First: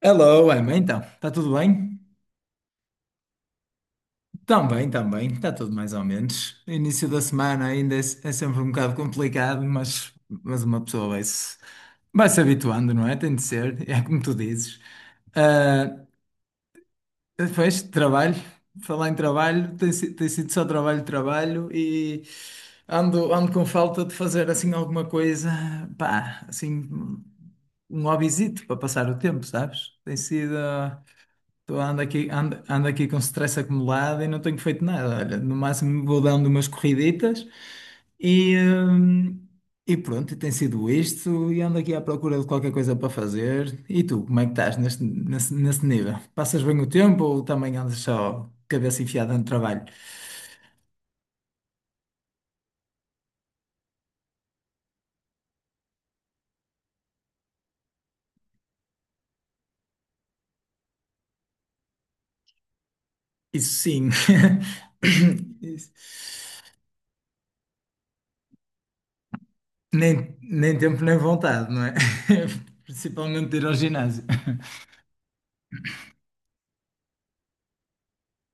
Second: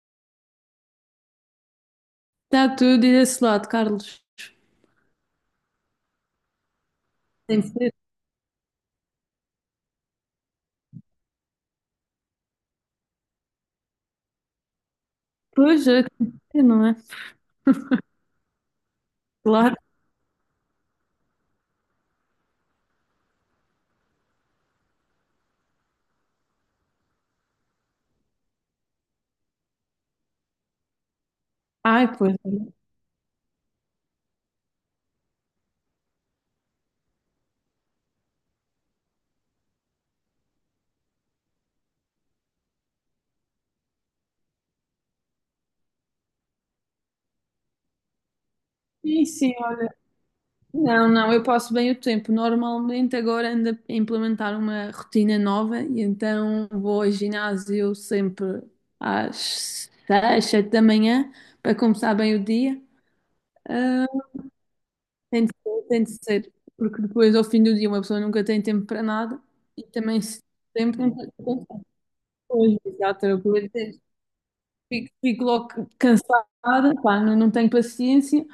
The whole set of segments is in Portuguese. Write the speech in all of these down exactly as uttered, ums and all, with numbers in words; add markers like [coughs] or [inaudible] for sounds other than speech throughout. Hello, Emma, então, está tudo bem? Está tudo e desse lado, Carlos. Também, também, está tudo mais ou menos. Início da Tem semana que ainda ser. é, é sempre um bocado complicado, mas, mas uma pessoa vai se, vai se habituando, não é? Tem de ser, é como tu dizes. Pois, é, Ah, tem que ser, não é? depois, trabalho, falar em trabalho, Claro. tem, si- tem sido só trabalho, trabalho e ando, ando com falta de fazer assim alguma coisa, pá, assim, um um hobbyzito para passar o tempo, sabes? Tem sido. ah, Estou ando Ai, aqui, pois. ando, ando aqui com stress acumulado e não tenho feito nada. Olha, no máximo vou dando umas corriditas e, hum, e pronto, e tem sido isto. E ando aqui à procura de qualquer coisa para fazer. E tu, como é que estás neste, nesse, nesse nível? Passas bem o tempo ou também andas só cabeça Sim, enfiada no sim, trabalho? olha. Não, não, eu passo bem o tempo. Normalmente agora ando a implementar uma rotina nova e então vou ao ginásio sempre às seis, sete da manhã para começar bem o dia. Isso Ah, sim. [coughs] tem de [laughs] ser, Isso. tem de ser, porque depois ao fim do dia uma pessoa nunca tem tempo para nada e também Nem, se nem tem tempo tempo não nem tem tempo vontade, para não é? coisas. [laughs] Exato. Principalmente de ir ao ginásio. Fico, fico logo cansada, pá, não, não tenho paciência.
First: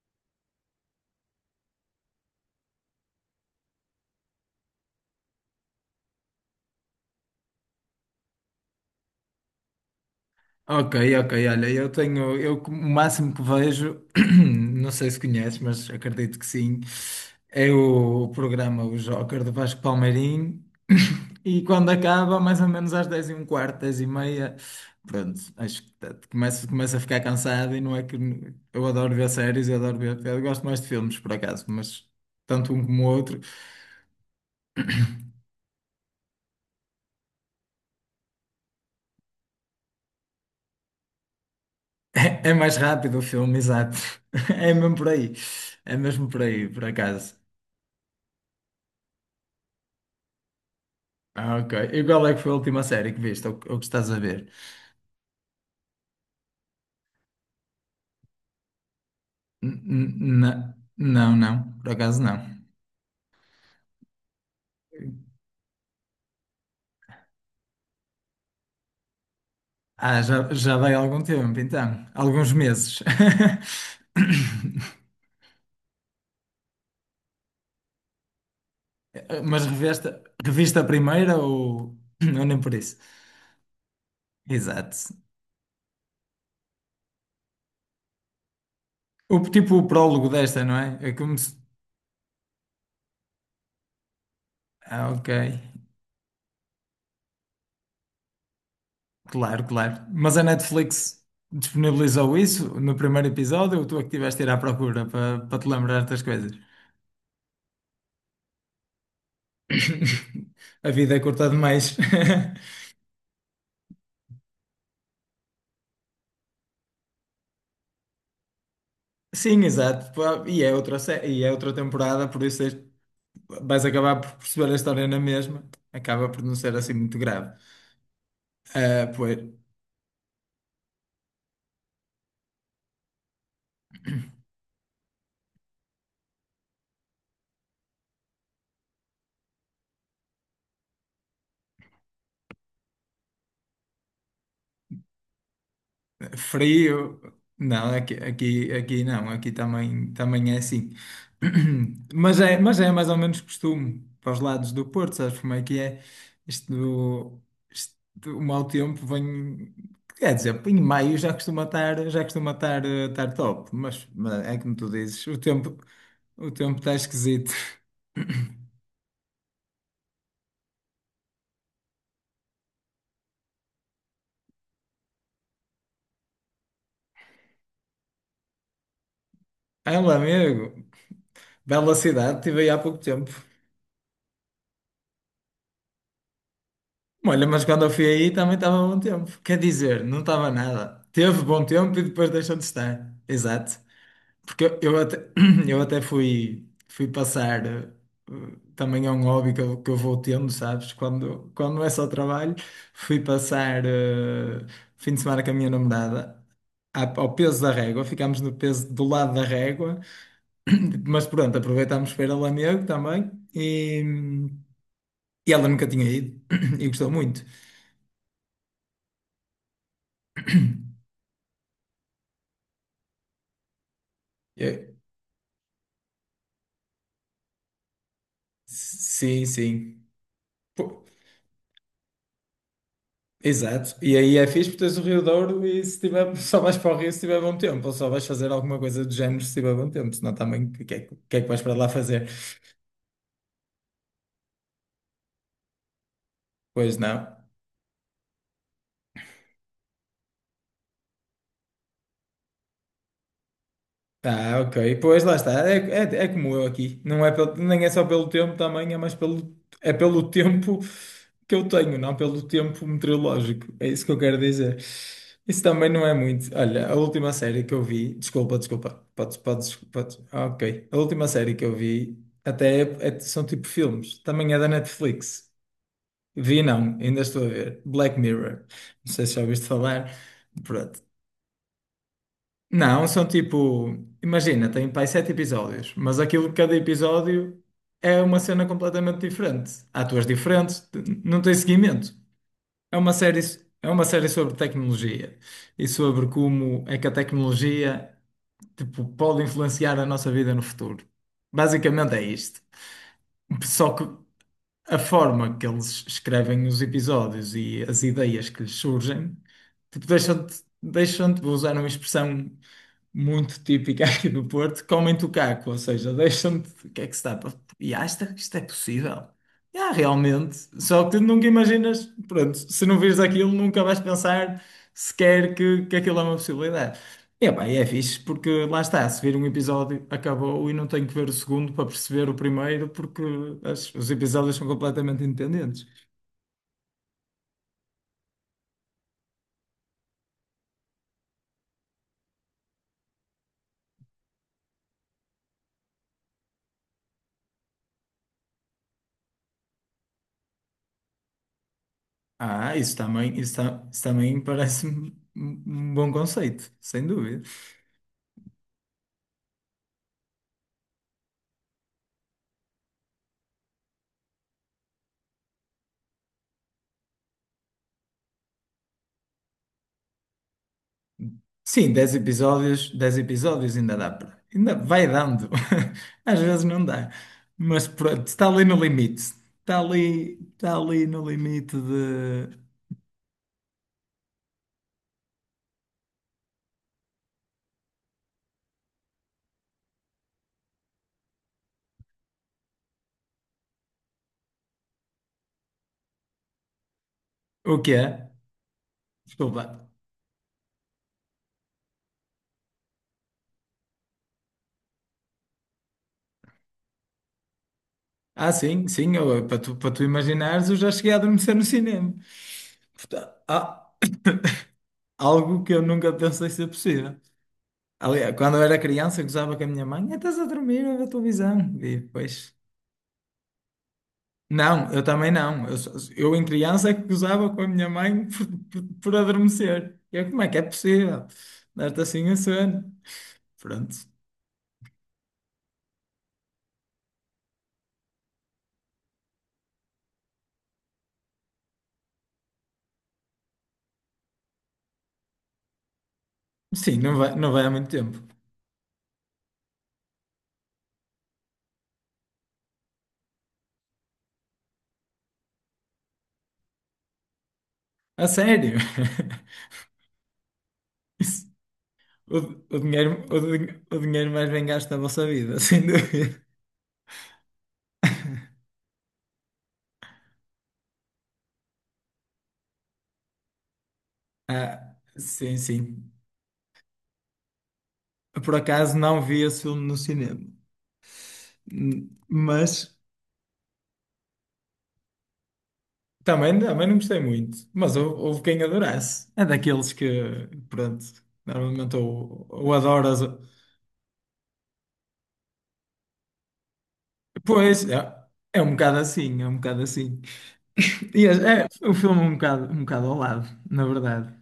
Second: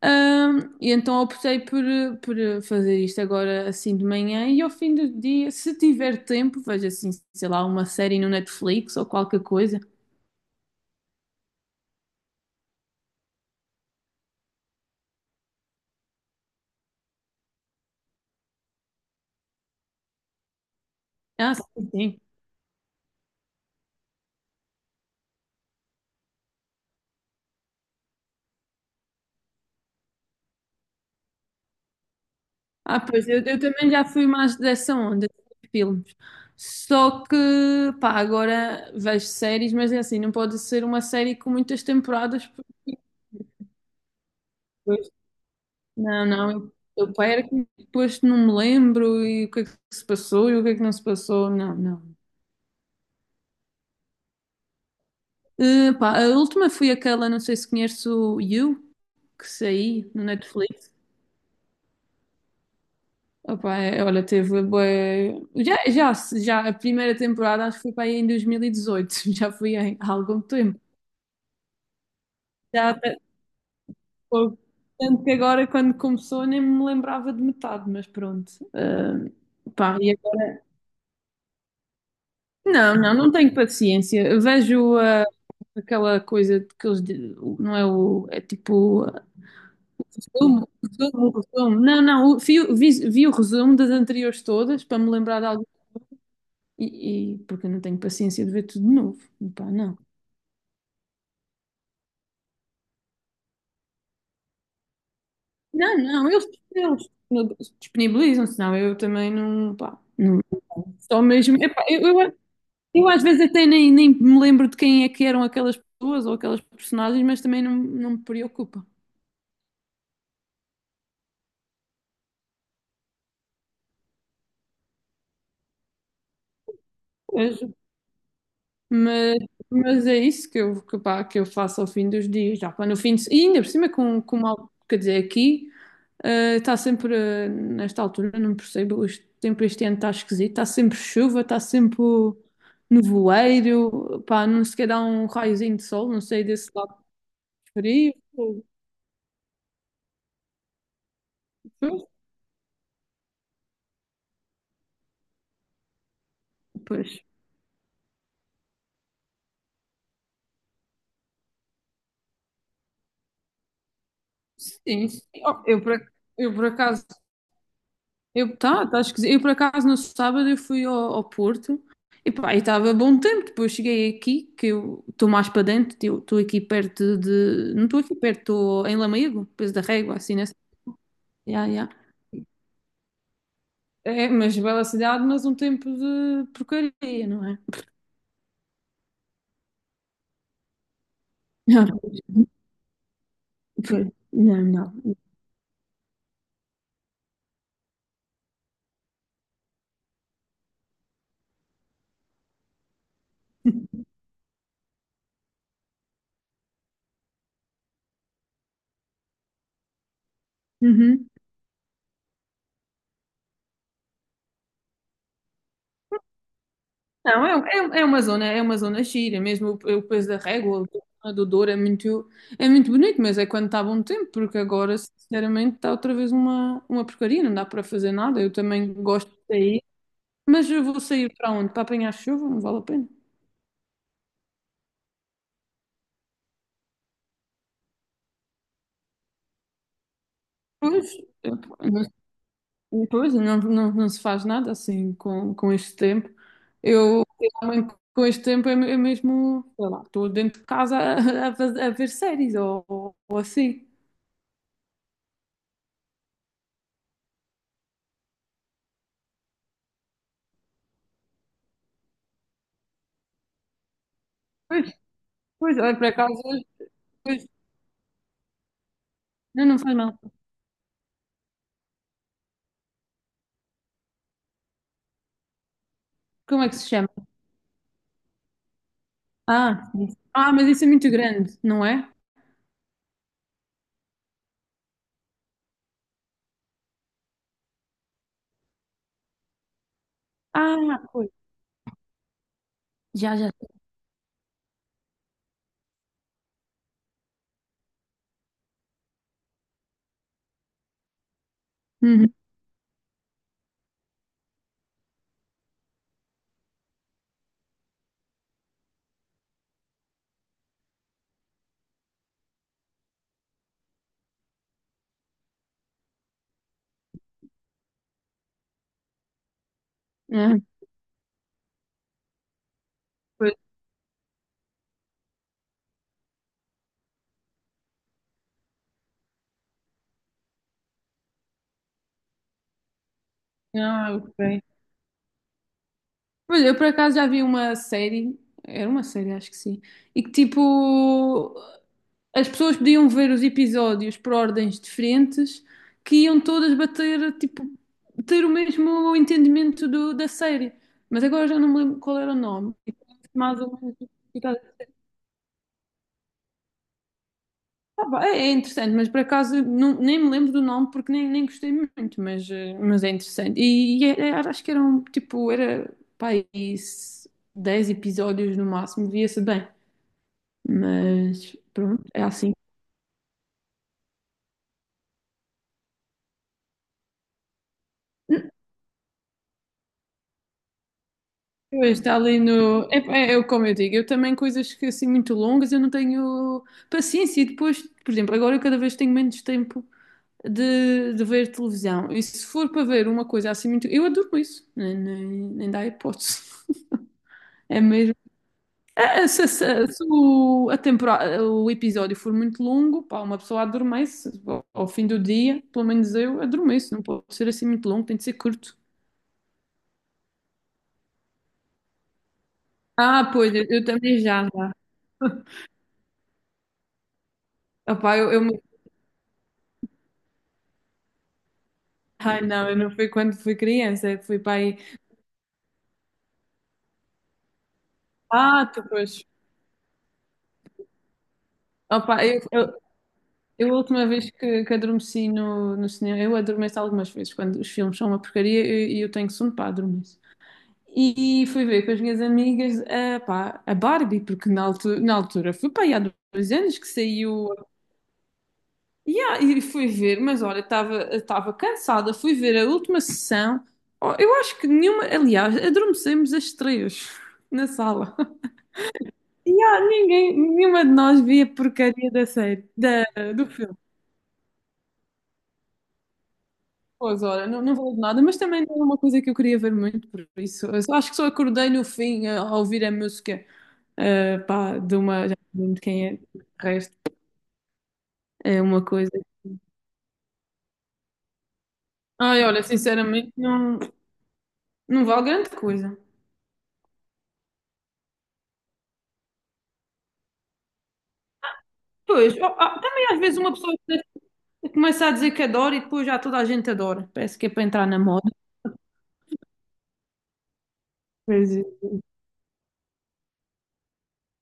Ahm, e então optei por, eh, por eh, fazer isto agora assim de manhã e ao fim do dia, se tiver tempo, vejo assim, sei lá, uma série no Netflix ou qualquer coisa. Ok, ok, olha, eu tenho, eu o máximo que vejo, [clears throat] não sei se conheces, mas acredito que sim, é o programa O Joker do Vasco Palmeirim. [clears throat] Ah, E sim, quando sim. acaba, mais ou menos às dez e um quarto, dez e meia, pronto, acho que tá- começo, começo a ficar cansado e não é que eu adoro ver séries, eu adoro ver, eu gosto mais de filmes por acaso, mas tanto um Ah, como o pois outro, eu, eu também já fui mais dessa onda de filmes. Só que, pá, agora vejo séries, mas é assim, não pode ser uma série com muitas [laughs] é, temporadas. é mais rápido o filme, exato. [laughs] É mesmo por aí, é Não, mesmo por aí, não. por O pai acaso. era que depois não me lembro e o que é que se passou e o que é que não se passou. Ah, ok. Não, E não. qual é que foi a última série que viste ou, ou que estás a ver? Eh, pá, a última foi aquela, não sei se conheces o You, que N- saiu no n- na- Netflix. Não, não, por acaso não. Opa, é, olha, teve bué- Já, já, já a primeira temporada acho que foi para aí em dois mil e dezoito, [laughs] já foi em- há Ah, algum já, já tempo. vai há algum tempo, então. Alguns Já, meses. até- [coughs] Pô, [laughs] tanto que agora quando começou nem me lembrava de metade, mas pronto. Eh, Mas Pá, reveste, reviste a primeira, ou, ou nem por não, isso? não, não tenho paciência. Eu vejo, Exato. ah, aquela coisa de que eles. Di- Não é o. É tipo. ah, O, tipo o prólogo desta, Resumo, não é? É resumo, como se. resumo. Não, não. o- Vi, o- vi, vi o resumo das anteriores todas para Ah, me ok. lembrar de algo. E, e- Porque eu não tenho paciência de ver tudo de novo. Claro, Pá, não. claro. Mas a Netflix disponibilizou isso no primeiro episódio ou tu é que estiveste a ir à procura para para te Não, lembrar das não. Eles, coisas? eles disponibilizam-se, não. Eu também não. Pá, não. [laughs] A vida é Só curta mesmo. Epá, demais. eu, eu, [laughs] eu às vezes até nem, nem me lembro de quem é que eram aquelas pessoas ou aquelas personagens, mas também não, não me preocupa. Sim, exato. Pá, E é outra, sé- e é outra temporada, por isso és- vais acabar por perceber a história na mesma. Acaba por não ser assim muito grave. Ah, pois. Mas, mas é isso que eu, que, pá, que eu faço ao fim dos dias, já pá, no fim de, e ainda por cima com, com mal, quer dizer, aqui eh, está sempre, eh, nesta altura, não percebo, este tempo este ano está esquisito, está sempre chuva, está sempre nevoeiro, pá, não sequer dá um raiozinho de sol, não sei, desse lado Frio? Não, frio, aqui, aqui, aqui não, aqui também, também é assim. pois, [clears throat] Mas é, mas é mais ou menos costume para os lados do Porto, sabes como é que é? Isto, pois, do- isto, do- o mau tempo vem. Quer dizer, em maio já costuma estar, já costuma estar, eh, estar top, mas, mas é como tu sim, sim. dizes, o Oh, tempo, eu por, ac- o eu por tempo está acaso esquisito. [laughs] eu, tá, tá esquisito. Eu, por acaso, no sábado eu fui ao, ao Porto e pá, estava bom tempo. Depois cheguei aqui, que eu estou mais para dentro, eu estou aqui perto de... Não estou aqui perto, estou em Lamego, depois da Ah, meu Régua, assim, nessa... amigo, Ya, ya. bela cidade, estive aí há pouco tempo. É, mas bela cidade, mas um tempo de porcaria, não Olha, é? mas quando eu fui aí também estava bom tempo. Quer dizer, não estava nada. Teve bom tempo e depois [laughs] deixou de estar. Exato. Não, não, Porque eu, eu não. até, [clears throat] eu até fui, fui passar. eh, Também é um hobby que eu, que eu vou tendo, sabes? Quando, quando não é só trabalho, fui passar eh, fim de semana com a minha namorada à- ao Peso da Régua. Ficámos no Peso do lado da Régua. [clears throat] Mas Uhum. pronto, aproveitámos para ir a Lamego também. E e ela nunca tinha ido [clears throat] e gostou muito. Não, é, um- é, um- é uma zona, é uma zona gira, mesmo o, o Peso da Régua, a do Douro é muito, é muito bonito, mas é quando está bom tempo, porque agora, sinceramente, está outra vez uma, uma porcaria, não dá para fazer nada. Eu também gosto de Sim, sair, sim. mas eu vou Pô, sair para onde? Para apanhar chuva? Não vale a pena. exato. E aí é fixe porque tens o Rio Douro e, se tiver, [laughs] só vais para o rio se tiver bom tempo, ou só vais fazer alguma coisa do género se tiver bom tempo, senão também o que é Pois, que o que é que eu- vais para lá fazer? não, pois, não, não, não se faz nada assim com, com este tempo. Pois não. Eu, realmente, com este tempo, é, me- é mesmo, sei lá, estou dentro de casa a, a, fazer- a ver séries ou, ou, ou assim. Ah, ok. Pois lá está. É, é, é como eu aqui. Não é pelo- nem é só pelo tempo também, é mais pelo, é pelo tempo que eu tenho, não pelo tempo meteorológico. É isso que eu quero dizer. Pois, Isso pois, também olha, não por é acaso. muito. Olha, a última Pois, série que eu vi. Desculpa, desculpa. Podes, não, podes, não faz podes. mal. Ah, ok. A última série que eu vi até é- é- são tipo filmes. Também é da Netflix. Como Vi é que se não, chama? ainda estou a ver. Black Mirror. Não sei se já ouviste Ah, falar. isso. Ah, mas isso é Pronto. muito grande, não é? Não, são tipo, imagina, tem pai sete episódios, mas aquilo que cada episódio é uma cena completamente diferente. Há atores diferentes, t- Ah, pois. não tem seguimento. É uma Já, série, já. é uma série sobre tecnologia e sobre como é que a tecnologia, tipo, pode influenciar a nossa vida no futuro. Basicamente é Uhum. isto. Só que a forma que eles escrevem os episódios e as ideias que lhes surgem, tipo, deixam-te, deixam-te, vou usar uma expressão muito típica [laughs] aqui do Porto, comem-te o caco, ou seja, deixam-te, o que é que se dá para. E ah, isto, é- isto é possível. E, Ah, Ah, realmente, só que tu nunca imaginas, pronto, se não vires aquilo, pois. nunca vais pensar sequer que, que aquilo é uma possibilidade. É, pá, e é fixe porque lá está, se vir um episódio acabou e não tenho que ver o segundo para perceber o primeiro porque as- os Ah, episódios ok. são completamente independentes. Pois, eu por acaso já vi uma série, era uma série, acho que sim, e que tipo, as pessoas podiam ver os episódios por ordens diferentes, que iam todas bater, tipo, ter o mesmo entendimento do- da série. Mas agora já não me lembro qual era o nome. Ah, isso Tipo, também, isso, mais ou ta- menos. isso também parece-me um um bom conceito, sem dúvida. Ah, pá, é interessante, mas por acaso não- nem me lembro do nome porque nem, nem gostei muito, mas, eh, mas é interessante. E, e é- é- acho que eram tipo, era pá, isso, dez episódios no máximo, via-se bem. Mas Sim, pronto, dez é assim. episódios, dez episódios ainda dá para. Ainda vai dando. [laughs] Às vezes não dá. Mas pronto, está ali no limite. Está ali, está ali no limite Pois, está ali de. no. É, é, é como eu digo, eu também coisas que assim muito longas eu não tenho paciência. E depois, por exemplo, agora eu cada vez tenho menos tempo de, de ver televisão. E se for para ver uma coisa assim muito. Eu adoro isso, nem, nem, nem dá hipótese. [laughs] O É que é? mesmo. Ah, Se, Desculpa. se- se o, a temporada, o episódio for muito longo, pá, uma pessoa adormece ao, ao fim do dia, pelo menos eu adormeço, não pode ser assim muito longo, tem de ser Ah, curto. sim, sim, eu- para tu, para tu imaginares, eu já cheguei a adormecer no cinema. Ah, Porta- pois, eu, eu ah, também já, já. algo que eu nunca pensei ser possível. Opá, eu, Aliás, eu quando me- eu era criança, eu gozava com a minha mãe, "Ah, estás a dormir a ver televisão." E Ai, depois, não, eu não fui quando fui criança, fui para aí. não, eu também não. Eu, só- eu em criança é que gozava com a minha mãe [laughs] por, Ah, por, depois, por pois. adormecer. E eu, como é que é possível? Dar-te Opá, assim a eu, eu, sono. eu a Pronto. última vez que, que adormeci no, no cinema, eu adormeço algumas vezes, quando os filmes são uma porcaria e eu, eu tenho sono para adormecer. E fui ver com as minhas amigas a, pá, a Barbie, porque na altura, na altura foi pá, aí há dois anos que Sim, não vai, saiu. não vai há muito tempo. E, ah, e fui ver, mas olha, estava estava cansada. Fui ver a última sessão. Oh, eu acho que nenhuma, aliás, adormecemos as três na sala. A [laughs] sério. E [laughs] ah, ninguém, nenhuma de nós Isso- via porcaria da O, série, o da, dinheiro, o, do din- filme. o dinheiro mais bem gasto da vossa vida, [laughs] sem dúvida. Pois olha, não, não valeu de nada, mas também não é uma coisa que eu queria ver muito, por isso, eu só- acho que só acordei no fim a, a ouvir a música. Uh, pá, de Ah, uma, já sim, não lembro de quem é, sim. de resto, Por é uma acaso coisa. não vi esse filme no cinema. Hum, Ai, olha, mas sinceramente, não, não vale grande coisa. também, também não gostei muito. Mas hou- houve quem adorasse. É daqueles que, pronto, normalmente Pois, ou, ó, ou ah, também às adoras, ou- vezes uma pessoa começa a dizer que adora e depois já toda a gente adora. Parece que é para pois, entrar é, na moda. é um bocado assim, é um bocado assim. [laughs] E é, Pois é. é o filme é um bocado, um bocado ao lado, na verdade.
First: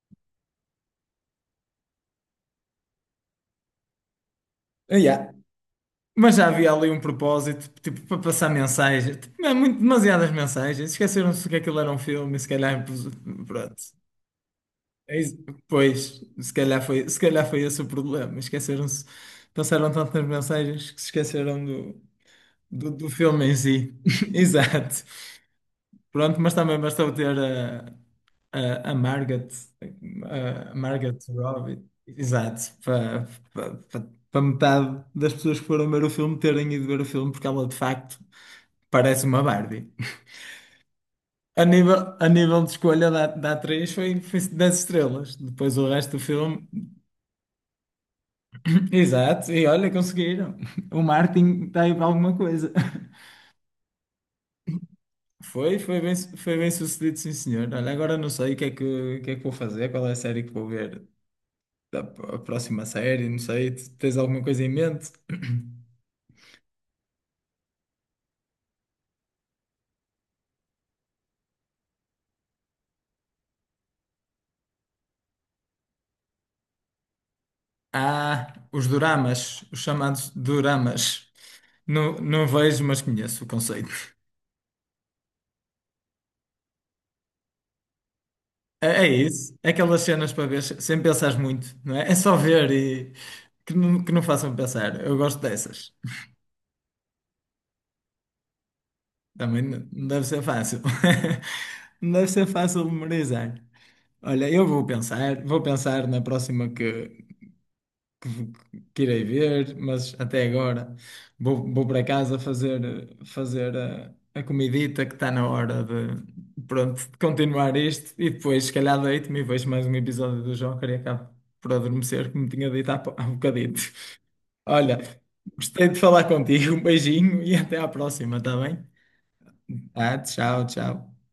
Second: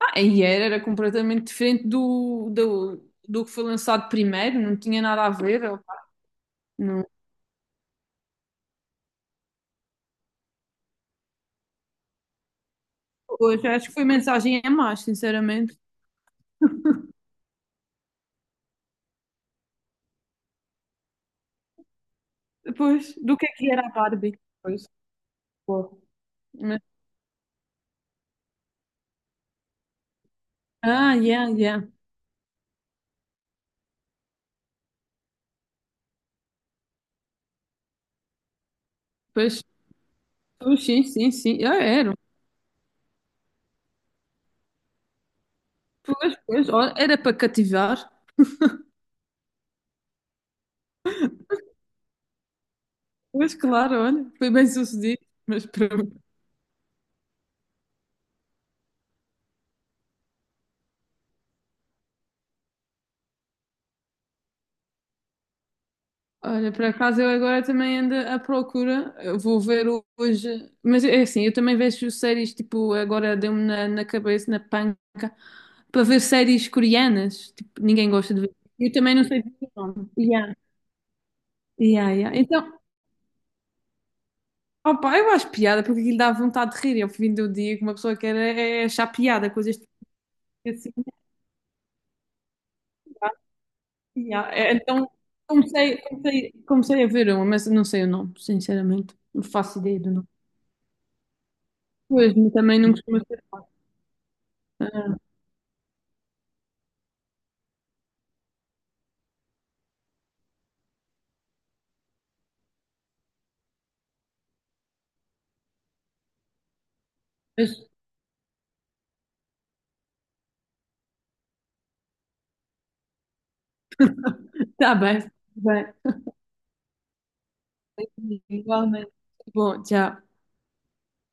Ah, e era, era completamente diferente do, do, do que foi lançado primeiro, não Ah, tinha nada a yeah. ver. Ó, pá, Mas já havia ali um não. propósito, tipo, para passar mensagens, tipo, é muito, demasiadas mensagens. Esqueceram-se que aquilo era um filme e se calhar, Pois, pronto. acho que foi mensagem a mais, É isso. sinceramente. Pois, se calhar foi, se calhar foi esse o problema. Esqueceram-se, pensaram tanto nas mensagens que se esqueceram do, do, Pois, do do filme que é em que era a si. [laughs] Barbie? Pois, Exato. pô. Pronto, mas também Mas- bastou ter a, a, a Margaret, a, a Ah, Margaret yeah, yeah. Robbie, exato, para para- para- para metade das pessoas que foram ver o filme terem ido ver o filme, porque ela de facto parece uma Pois. Barbie. Pois, sim, sim, A sim. Ah, nível, era. a nível de escolha da, da atriz foi, foi dez estrelas. Depois o resto do Pois, filme. pois, olha, era para cativar. Exato, e olha, conseguiram. O Martin está aí para alguma coisa. Pois, claro, olha, foi bem sucedido. Mas Foi, foi bem, pronto. foi bem sucedido, sim, senhor. Olha, agora não sei o que é que, o que é que vou fazer, qual é a série que vou ver, a a próxima série, não sei. Tu tens alguma coisa em mente? Olha, por acaso eu agora também ando à procura. Eu vou ver hoje. Mas é assim, eu também vejo séries, tipo, agora deu-me na, na cabeça, na panca, para ver séries coreanas. Tipo, ninguém gosta de Ah, ver. os Eu também não sei doramas, dizer os o nome. chamados Yeah. doramas. Yeah, Não, yeah. não Então, vejo, mas conheço o conceito. opa, eu acho piada porque aquilo dá vontade de rir. Ao fim do dia, que uma pessoa quer é, é É, é achar piada, isso, é coisas aquelas cenas para ver assim. sem pensar muito, não é? É só ver e que não, que não Yeah, façam é- pensar. Então Eu gosto dessas. comecei, comecei, comecei a ver uma, mas não sei o nome, sinceramente. Não Também faço n- ideia não do deve nome. ser fácil. [laughs] Não deve Pois, ser mas também fácil não costumo ser memorizar. fácil. Olha, eu vou pensar, vou pensar na próxima que, que, que irei ver, mas até agora vou, vou para casa fazer, fazer a, a comidita que está na hora de, pronto, de continuar Mas isto e depois, se calhar, deito-me e vejo mais um episódio do Joker e acabo por adormecer, como tinha dito há, po- há bocadito. [laughs] está Olha, bem, tá bem. gostei de falar contigo, um beijinho e até à próxima, está bem? Igualmente. Bom, Tá? tchau. Tchau, tchau.